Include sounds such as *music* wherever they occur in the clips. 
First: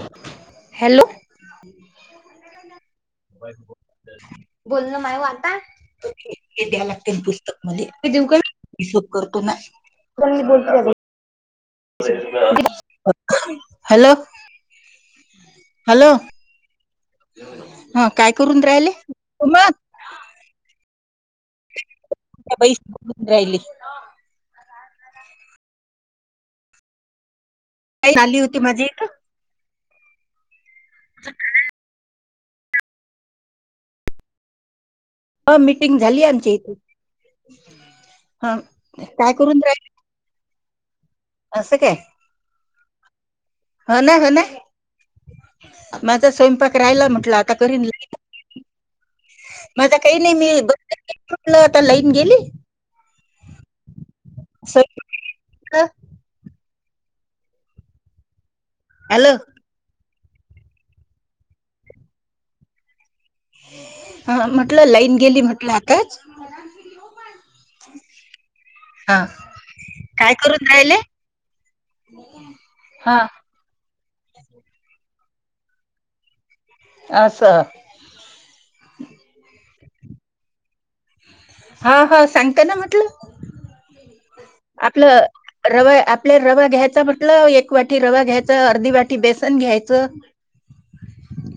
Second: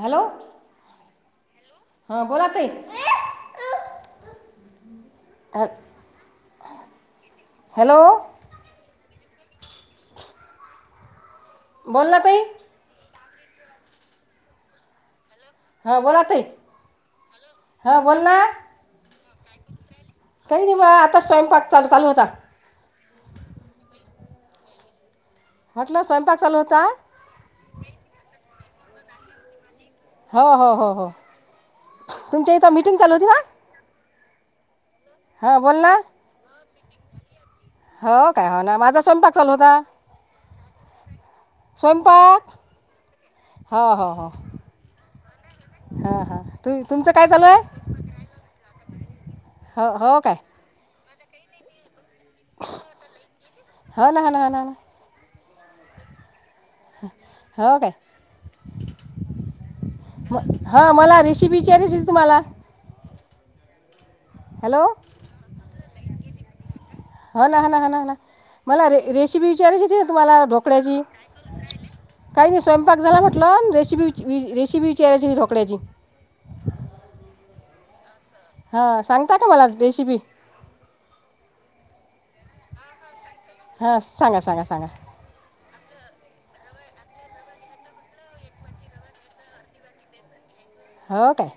Hello! हा बोला त बोलण मायू आता. हॅ- हे द्या लागतील पुस्तक हॅलो मध्ये दे का! करतो ना बोल. बोल ना ताई हॅलो! हा हॅलो बोला ताई, हां हा बोल काय ना करून राहिले मज काही नाही बा आता स्वयंपाक चालू चालू होता. ब्रयली. हॉटेल स्वयंपाक चालू होता. का आली होती माझी इथ, हो हो हो हो तुमच्या इथं मीटिंग चालू होती ना? ह हां बोल ना मिटिंग झाली आमची. हो काय हो ना माझा काय स्वयंपाक चालू करून होता. राहील असं काय स्वयंपाक. ह हो ह ना ह हो ना हा माझा हा! तु स्वयंपाक राहिला तुमचं काय म्हटलं चालू आता आहे. करीन हो माझा हो काही काय नाही *unintelligible* मिघलंता लई. गेली हो ना हो ना हो ना हो ना. *unintelligible* हो का! हॅलो! हा मला रेसिपी विचारशल तुम्हाला, हा म्हटलं हॅलो लाईन गेली म्हटलं आताच. हा ना हा ना हा ना ह ना मला रे हा रेसिपी विचारायची त ना काय तुम्हाला करून राहिले ढोकळ्याची. काही नाही स्वयंपाक हा झाला म्हटलं रेसिपी. रेसिपी विचारायची ढोकळ्याची. असं. हा सांगता का मला रशिपी. हा हा सांगता ना म्हटलं, हां सांगा सांगा सांगा, आपलं रवा आपल्या रवा घ्यायचा म्हटलं एक वाटी रवा घ्यायचा, अर्धी वाटी बेसन घ्यायचं, हो काय.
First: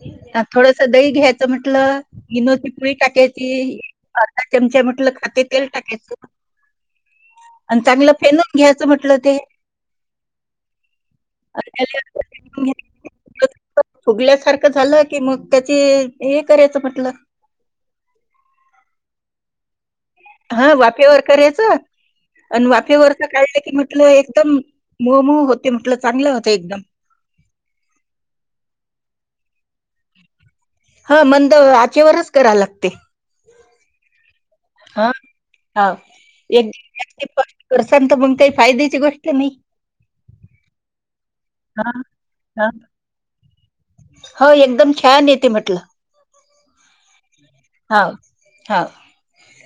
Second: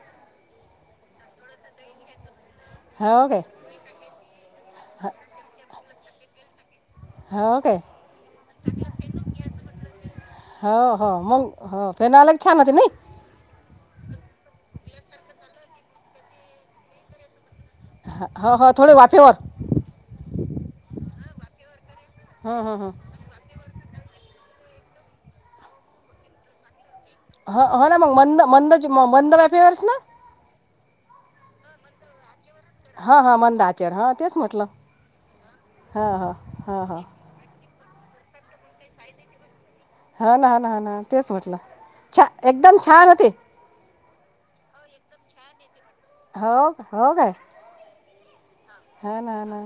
सदई घ्यायचं म्हटलं. मनोती पोळी हो काय टाकायची अर्धा चमचा म्हटलं खात तेल टाकायचं हो काय आणि चांगलं फेनून घ्यायचं म्हटलं ते, हो हो मग आणि हो फेन त्याला आलाक छान फेटून होते घ्यायचं. नाही. फुगल्यासारखं झालं की मग त्याची हे करायच म्हटलं. हो ह थोडी वाफेवरर. हा वाफेवर करायचं हं, आणि हं, हं. वाफेवरच काढलं की, म्हलं एकदम मोहम होते म्हटलं चांगलं होत एकदम, हा हा ना मग मंद मंद मंद वेफेवर ना? ह मंद आचेवरच, करा लागते हा हा मंदाचर हा तेच म्हटलं, हा हा हां हां एक. हां हां *unintelligible* गोष्ट नाही हा ना ह ना ह ना तेच म्हटलं हां, छान हां. एकदम छान होते. हो एकदम छान येते म्हटलं, हो हो काय हा हा ना ना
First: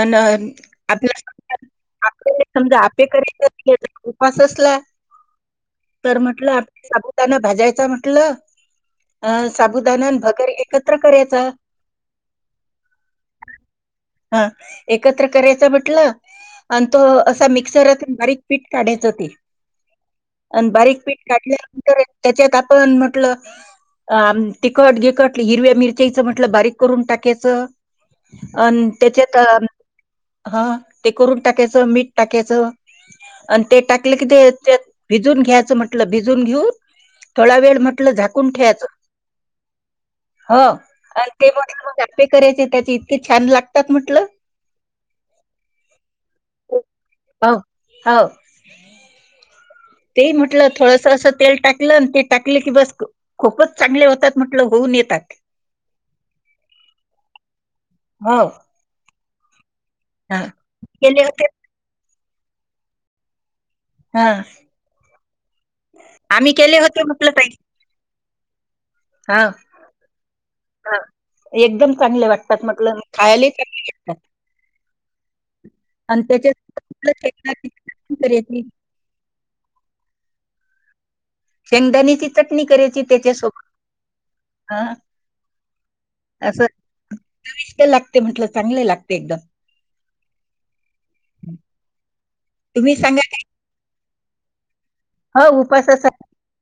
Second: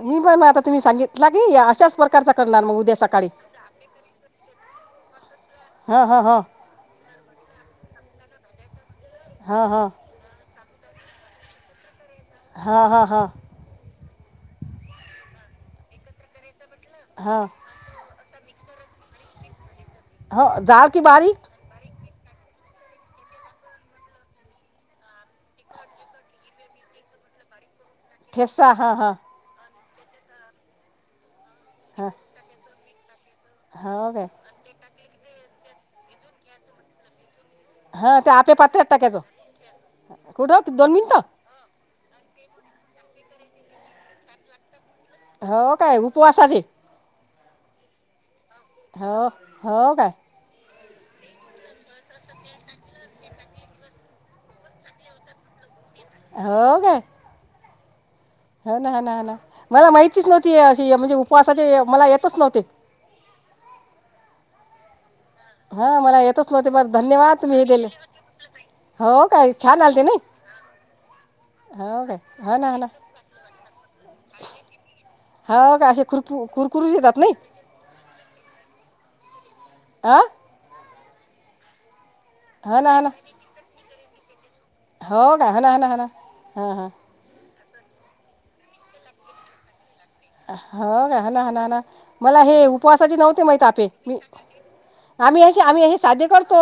अन पण आता तुम्ही आपला सांगितले की समजा अशाच प्रकारच आपल्याला करणार मग समजा उद्या आपे सकाळी करायचं उपास असला हां तर हां हां म्हंटलं आपल्या साबुदान भाजायच म्हंटलं अं हां हां साबुदानान भगर एकत्र करायचं हा हा हा हा एकत्र करायच म्हटलं आणि तो हां असा मिक्सर बारीक पीठ काढायचं हो ते हो आणि जाळ की बारीक पीठ काढल्यानंतर त्यांच्यात आ पण म्हटलं तिखट गखट हिरव्या मिरच्याच म्हटलं बारीक करून टाक ठेसा हां हां त्यांच्यात ते करून टाकायचं मीठ टाकायचं आणि ते हां हो टाकलं कि काय ते भिजून घ्यायचं म्हंटलं भिजून घेऊन थोडा वेळ म्हटलं हां ते झाकून आपे ठेवायचं पात्र्यात टाकायचं हो कुठं कि- दोन मिनटं आणि ते करायचे त्याचे इतके छान लागतात म्हटले हो उपवासाचे हो हो हो. हो काय ते म्हटलं थोडं. अस अस तेल टाकलं आणि ते टाकले की बस खूपच चांगले होतात म्हटलं होऊन येतात हो ग हो ना ह ना ह ना हा केले होते *unintelligible* हा हा मला येतच आम्ही नव्हते केले बरं होते म्हटलं धन्यवाद ताई तुम्ही हे दिले हो हा काय छान आलते नाही हा एकदम हो काय चांगले हो वाटतात ना हो ना म्हटलं खायला चांगले वाटतात हो का असे आणि कुरपु त्यांच्या कुरकुरीत येतात नाही *inaudible* आ शेंगदाणीची चटणी ना हा करायची ना त्यांच्या सोबत हा हो का हा ना हा ना हा ना असे हां हां चविष्ट लागतो ते म्हटलं चांगले लागते एकदम ह का हणा हणा हणा मला हे तुम्ही उपवासाचे सांगा नव्हते माहित आपपे मी आम्ही हो अ आम्ही अ उपासासाठी साधे करतो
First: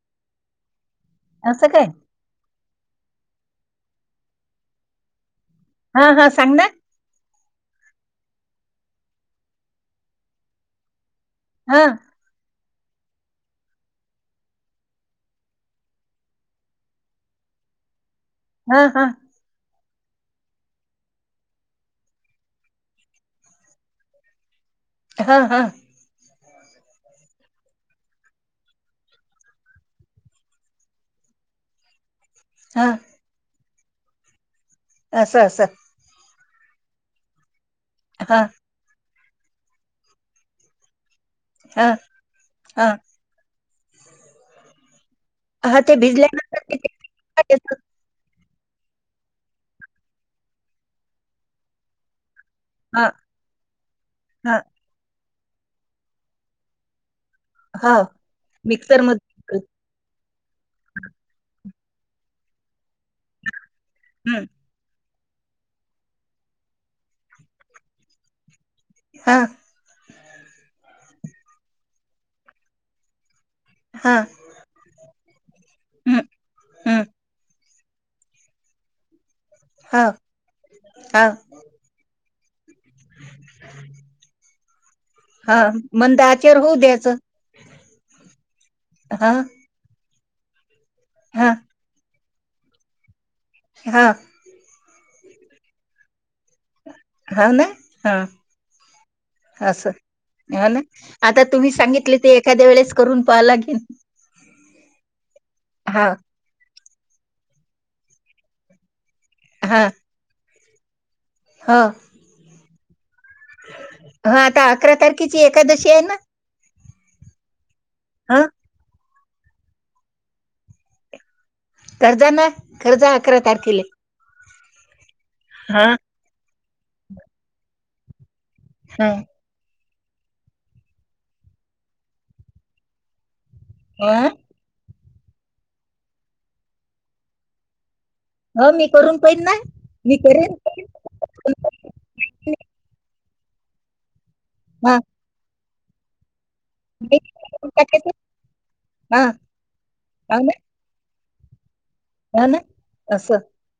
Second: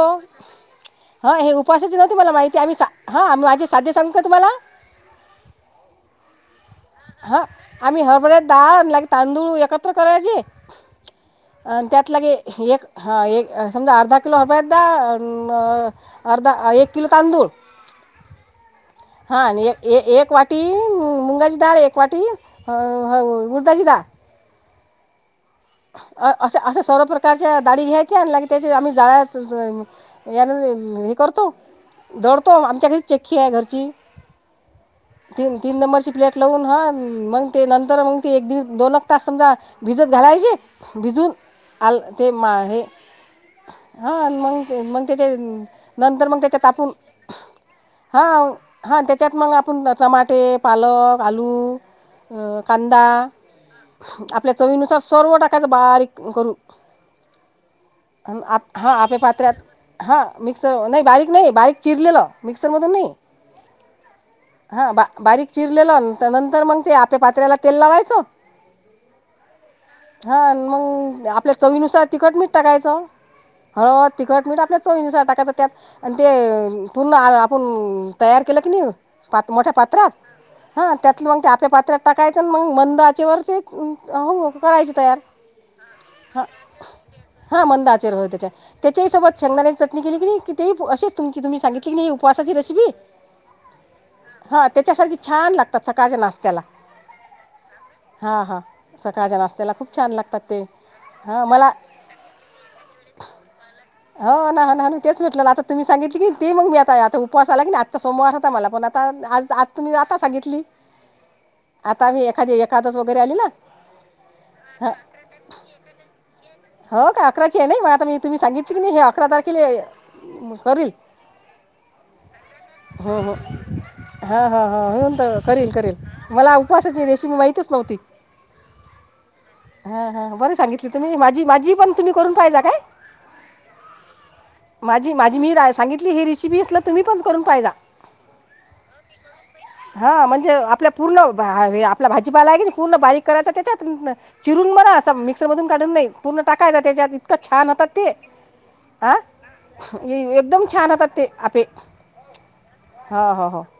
हा हे असं काय? उपवासाचे नव्हते मला माहिती आम्ही हा आम्ही माझे साध्य सांगू का तुम्हाला हा हा सांग ना हा आम्ही हरभऱ्याची डाळ तांदूळ एकत्र करायचीे अ हां, त्यात लागे एक हा एक समजा अर्धा किलो हरभऱ्याची डाळ अर्धा एक किलो तांदूळ हा हा हां आणि ए एक एक वाटी मुंगाची डाळ एक वाटी उडदाची डाळ हा हा. असे सर्व प्रकारच्या दाडी घ्यायच्या आणि त्या आम्ही जाळ्या कर. परतो. दडतो हां आमच्याकडे चक्की आहे घरची असं तीन असं. तीन नंबरची प्लेट. लावून ह मग ते नंतर मग ते हां, एक दि दोनक तास समजा भिजत घालायचे. भिजून हां, आल ते मा हे. हां. हा मग मग त्याचे हां ते नंतर मग त्याच्या भिजल्यानंतर ते तापून. मिक्सरला त्याचं हा हा त्याच्यात मग आपण टमाटे पालक आलू. अ कांदा हां, आपल्या हां, चवीनुसार सर्व टा कांदा तर बारीक करू हो हा आपे मिक्सरमध्ये पात्र हा मिक्सर नाही बारीक नाही बारीक. चिरलेलं मिक्सरमधून नाही हं, हां बा. बारीक चिरलेल नंतर मग ते आपल्या पात्र्याला तेल लावायचं. हा. हा मग आपल्या चवीनुसार तिखट मीठ टाकायचं. होळ हां, तिखट मी आपल्या चोईंस टाकायच त्यात आणि हं, ते हं. पूर्ण. आपण तयार केलं की नाही प मोठ्या हो, पात्रात हा हो, त्यातलं मग ते आपल्या पात्रात टाक. काय मग मंदाचे वर ते हो करायच हा मंद आचार होऊ द्याचं हा मंद आचर हो त्याच्या त्याच्याही सोबत छंगदाने चटणी केली िती अेच तुमची हां, तुम्ही सांगितली की उपवासाची रेसिपी हा हां छान लातात सकाळच्या नात्याला हो ना? हां हा हा सकाळच्या नात्या असं ह ना आता तुम्ही मला सांगितले ते एखाद्या वेळेस करून पाहाला गेल ह ना ना तेचेटलं आता तुम्ही सांगितली की ते मग मी आता आता उपवा आला की आता सोमार होता मला पण आ आज आज हा तुम्ही आता सांगितली आता आम्ही एखादी एखादच हा आता अकरा तारखेची एकादशी आहे ना हो का अकराची आहे नाही म आता मी तुम्ही ह सांगित की नाही हे अकरा तारखेला करील कर्जा ना कर्जा अकरा तारखेला हा हा हा होऊन तर करेल हा करेल मला उपवासाची रेसिपी माहतीच नव्हती हम् हा हा बर सांगितले तुम्ही माझी माझी पण तुम्ही करून पाहिज काय अं माझी माझी मी रा सांगितली ही रेसिपी घेतलं तुम्ही पण करून पाहिजा ह मी करून पाहिन ना मी हा म्हणजे करेन आपल्या पूर्ण आपला भाजीपाला आहे की पूर्ण बारीक करायचा त्या त्यात चिरून बरा हा असा मिक्सर मधून काढून नाही पूर्ण टाकायच त्याच्यात मी इतकं छान करून होतात ते टाकायचं. ह हा एकदम छान होत ते आपपे ह ना तस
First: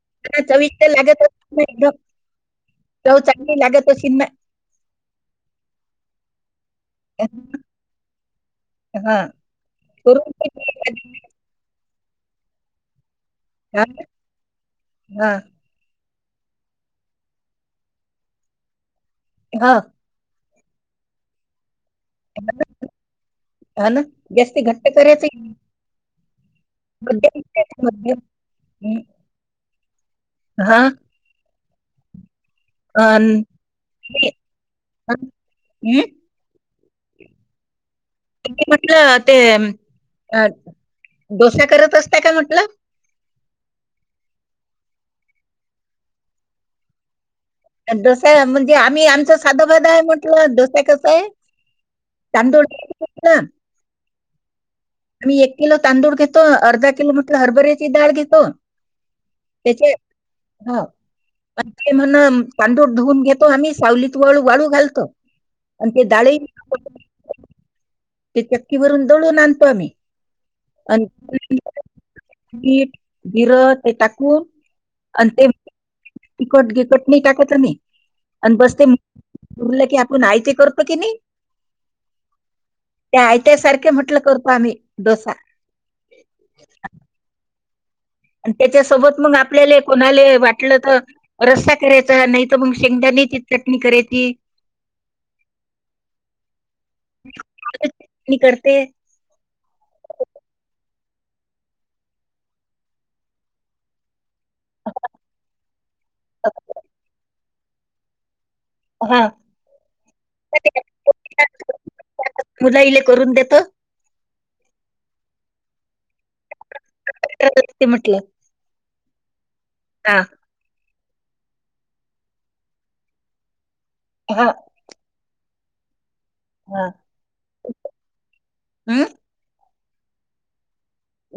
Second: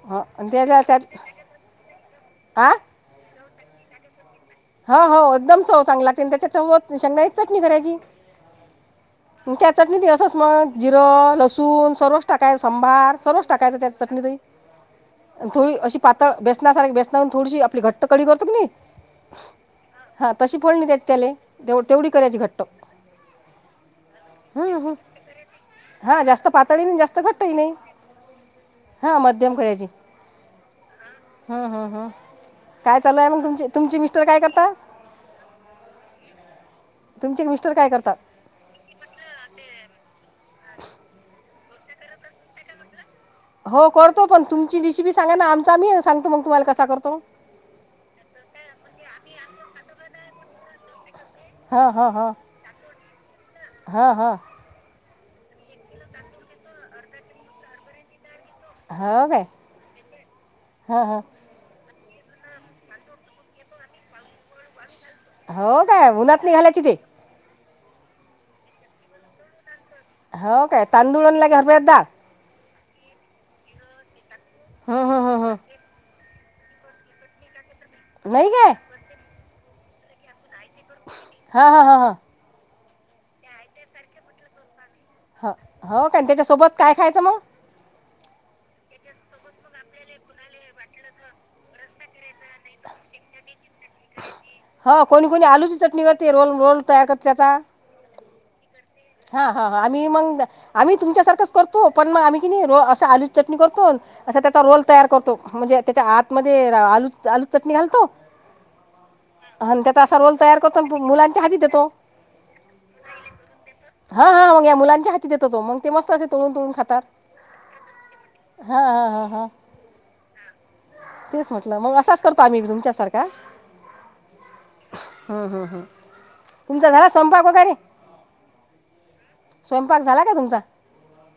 हो आणि त्याच्या कविित्र त्यात लागतच चांगली लागत सिन्मा हा हो एकदम चव चांगला लागते त्याच्या चव एक चटणी करायची. हा त्या चटणी दि करून असस पाहिन मग एखाद्या वेळेस. जिरं लसूण सर्वच टाकाय सांबार. सर्वच टाकायचं हा त्या चकणीतही ना? आणि थोडी अशी पात बेसनासारखी बेसनाून थोडीशी आपली घट्ट कडी करतो क नाही हा हां तशी फोोलणी देत त्याला तेव तेवढी करायची घट्ट ह ना जास्ती हम्म घट्ट हम्म करायचं नाही. हा जास्त पातळी नाही जास्त मध्यम घट्टही नाही करायचं मध्यम हं, हा मध्यम खची हा हम्म हम्म हम् काय अ चालूय मग तुमची तुमची मिस्टर मी काय करता हं, मी तुमचे मिस्टर काय करतात म्हटलं ते अ डोसा करत असत का म्हटलं हो करतो पण तुमची रिसिपी सांगा ना आमचा आमी सांगतो मग तुम्हाला कसा करतो डसा म्हणजे आम्ही आमचा साधाबाध आहे म्हटलं डसा कसा आहे हां हां हां तंदड हां मी एक किलो तांदूळ घेतो अर्धा किलो म्हटलं हरभर्याची ाळ घेतो हां हो काय त्याचे हा हां हां ते म्ह तांडूर धुवून घेतो आम्ही सावलीतळू वाळू घालतो हो अ ते काय दाळे उन्हात नाही घालायची ते ते चक्कीवरून दळून आणतो आम्ही हो काय तांदूळ आणि लागे हरभऱ्यात डाळ हिरं ते टाकूर हा हा हा हा तिकट बिकट नाही टाकत आम्ही नाही आणि काय बसते उरलं की आपण आय ते करतो की नाही हा हा हा हा त्या आय त्या् सारखे म्हंटलं करतो आम्ही डोसा हो कण त्याच्यासोबत काय खायचं मग आणि त्याच्यासोबत मग आपल्याला कोणाले वाटलं तर रस्ता करायचा नाही तर मग शेंगदा्यांनी तिथ चटणी करे त हो कोणी कोणी आलूची चटणी करते रोल रोल तयार करते आता आलू चटणी करते हा हा हा आम्ही मग आम्ही तुमच्या सारखंच करतो पण मग आम्ही कि नाही र आलूची चटणी करतो अस त्याचा रोल तयार करतो म्हणजे त्याच्या आतमध्येध्ये आलू आलू चटणी घालतो हा आणि त्याचा असा रोल तर तयार ते करतो मुलांच्या आता हाती देतो मुलाईले करून देत हा हा मग या मुलांच्या हाती देतो तो मग ते मस्त असे तोडून तोडून खातात हा हा हा हा ह तेच म्हटलं मग असाच करतो आम्ही तुमच्यासारखा हा हं, हं, हा तुमचा झाला संपाक वगैरे हं? स्वयंपाक झाला का तुमचा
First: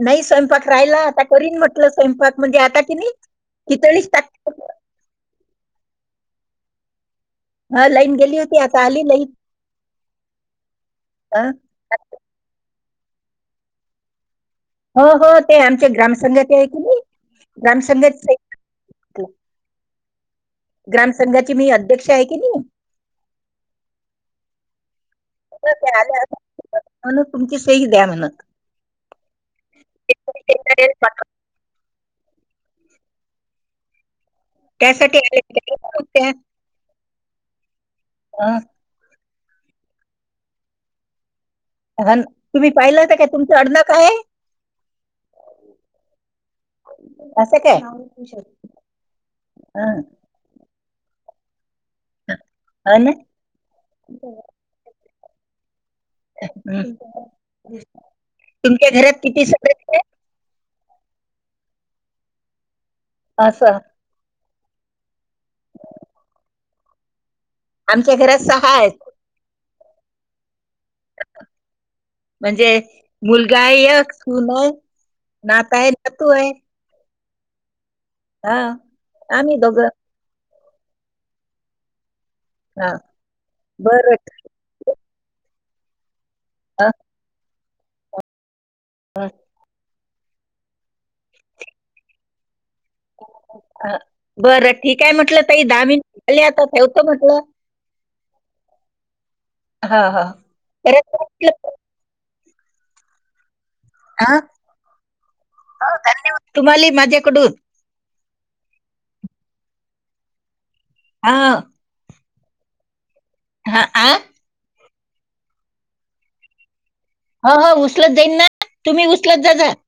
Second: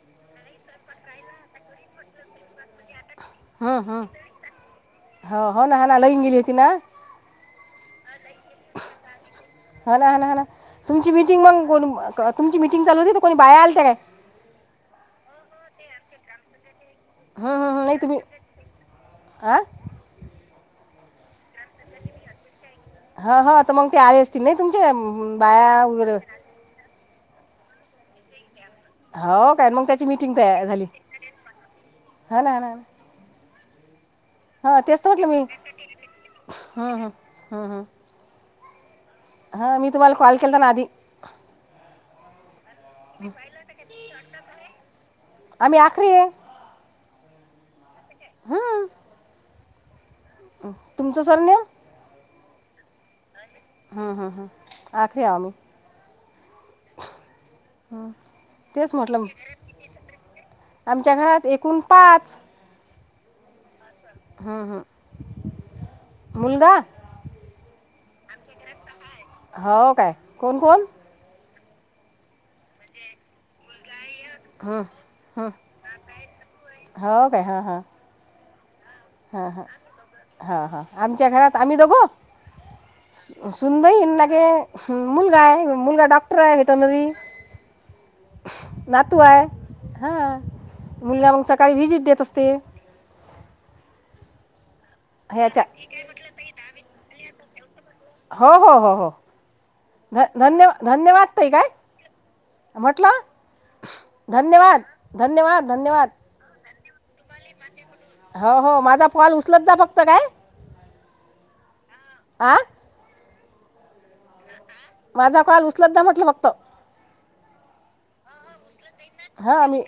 नाही स्वयंपाक राहिला आता करीन म्हटलं स्वयंपाक म्हणजे आता कि नाही हो खिचडीच टाकते हो ना ह ना लईन गेलीती ना हा लाईन गेली होती आता आली लईन हा हा ह तुमची मिटिंग मग तुमची मीटिंग मटिंगलू त कोणी बाया आलं त्या का हो हो ते आमचे ग्रामसघात आहे क नाही हं हं राम हं नाही तुम्ही संघाचे आ ग्राम संंघाची मी अध्यक्ष आहे की नाही हा हा तर मग ते आले असतील नाही तुमच्या बाया वगैरे म्ह तुमची सई द्या म्हणत हो काय मग त्याची मिटिंग तया झाली हा ना हा तेचत त्यासाठी म्हटलं मी आले हम् हम हम्म हम्म हह हा मी तुम्हाला कॉल केलता ना आधी हा तुम्ही पाहिलाता का तुमच आडनाव काय आहे आम्ही आखरी आहे असं काय हं हा तुमचं सरनेम अ ना हम् हम् हम आखे अमु तुमच्या तेच घरात म्हटलं किती सदस्य आहे आमच्या घरात एकूण पाच अस हं हं मुलगा आमच्या घरात सहा आहेत हो काय कोण कोण म्हणजे मुलगा यक सून आहे हं हं नात आहे नातू आहे हो काय हा हा हा आम्ही दोघं हां हां आमच्या घरात आम्ही दोघो हा सुनबाई बरं न गे मुलगा आहे मुलगा डॉक्टर ट्राय अ, वेटर्नरी नातू आहे हा मुलगा मंग सकाळी विझिट देत असते अ बरं ठीक आहे म्हटलं ह्याच्या ताई दहा मिनटं झाले, आता ठेवत म्हटलं. हो हो हो हो हा ध हा धन्य परत धन्यवाद ताई. म्हटलं काय? म्हटला? ह हो धन्यवाद तुम्हाला ही माझ्याकडून. हो हो माझा कॉल उचलत जा फक्त काय? हा. आ हा आ. माझा कॉल उचलत जा म्हटलं फक्त. हो हो उचलत जाईन ना तुम्ही उचलत जा हां जा. मी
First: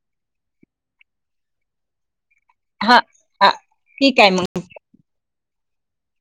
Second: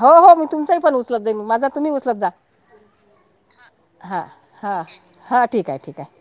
हो हो मी तुमचाही पण उचलत जाईन माझ तुम्ही उचलत जा. हा हा ठीक हा आहे मग हा हा ठीक आहे. ठीक आहे.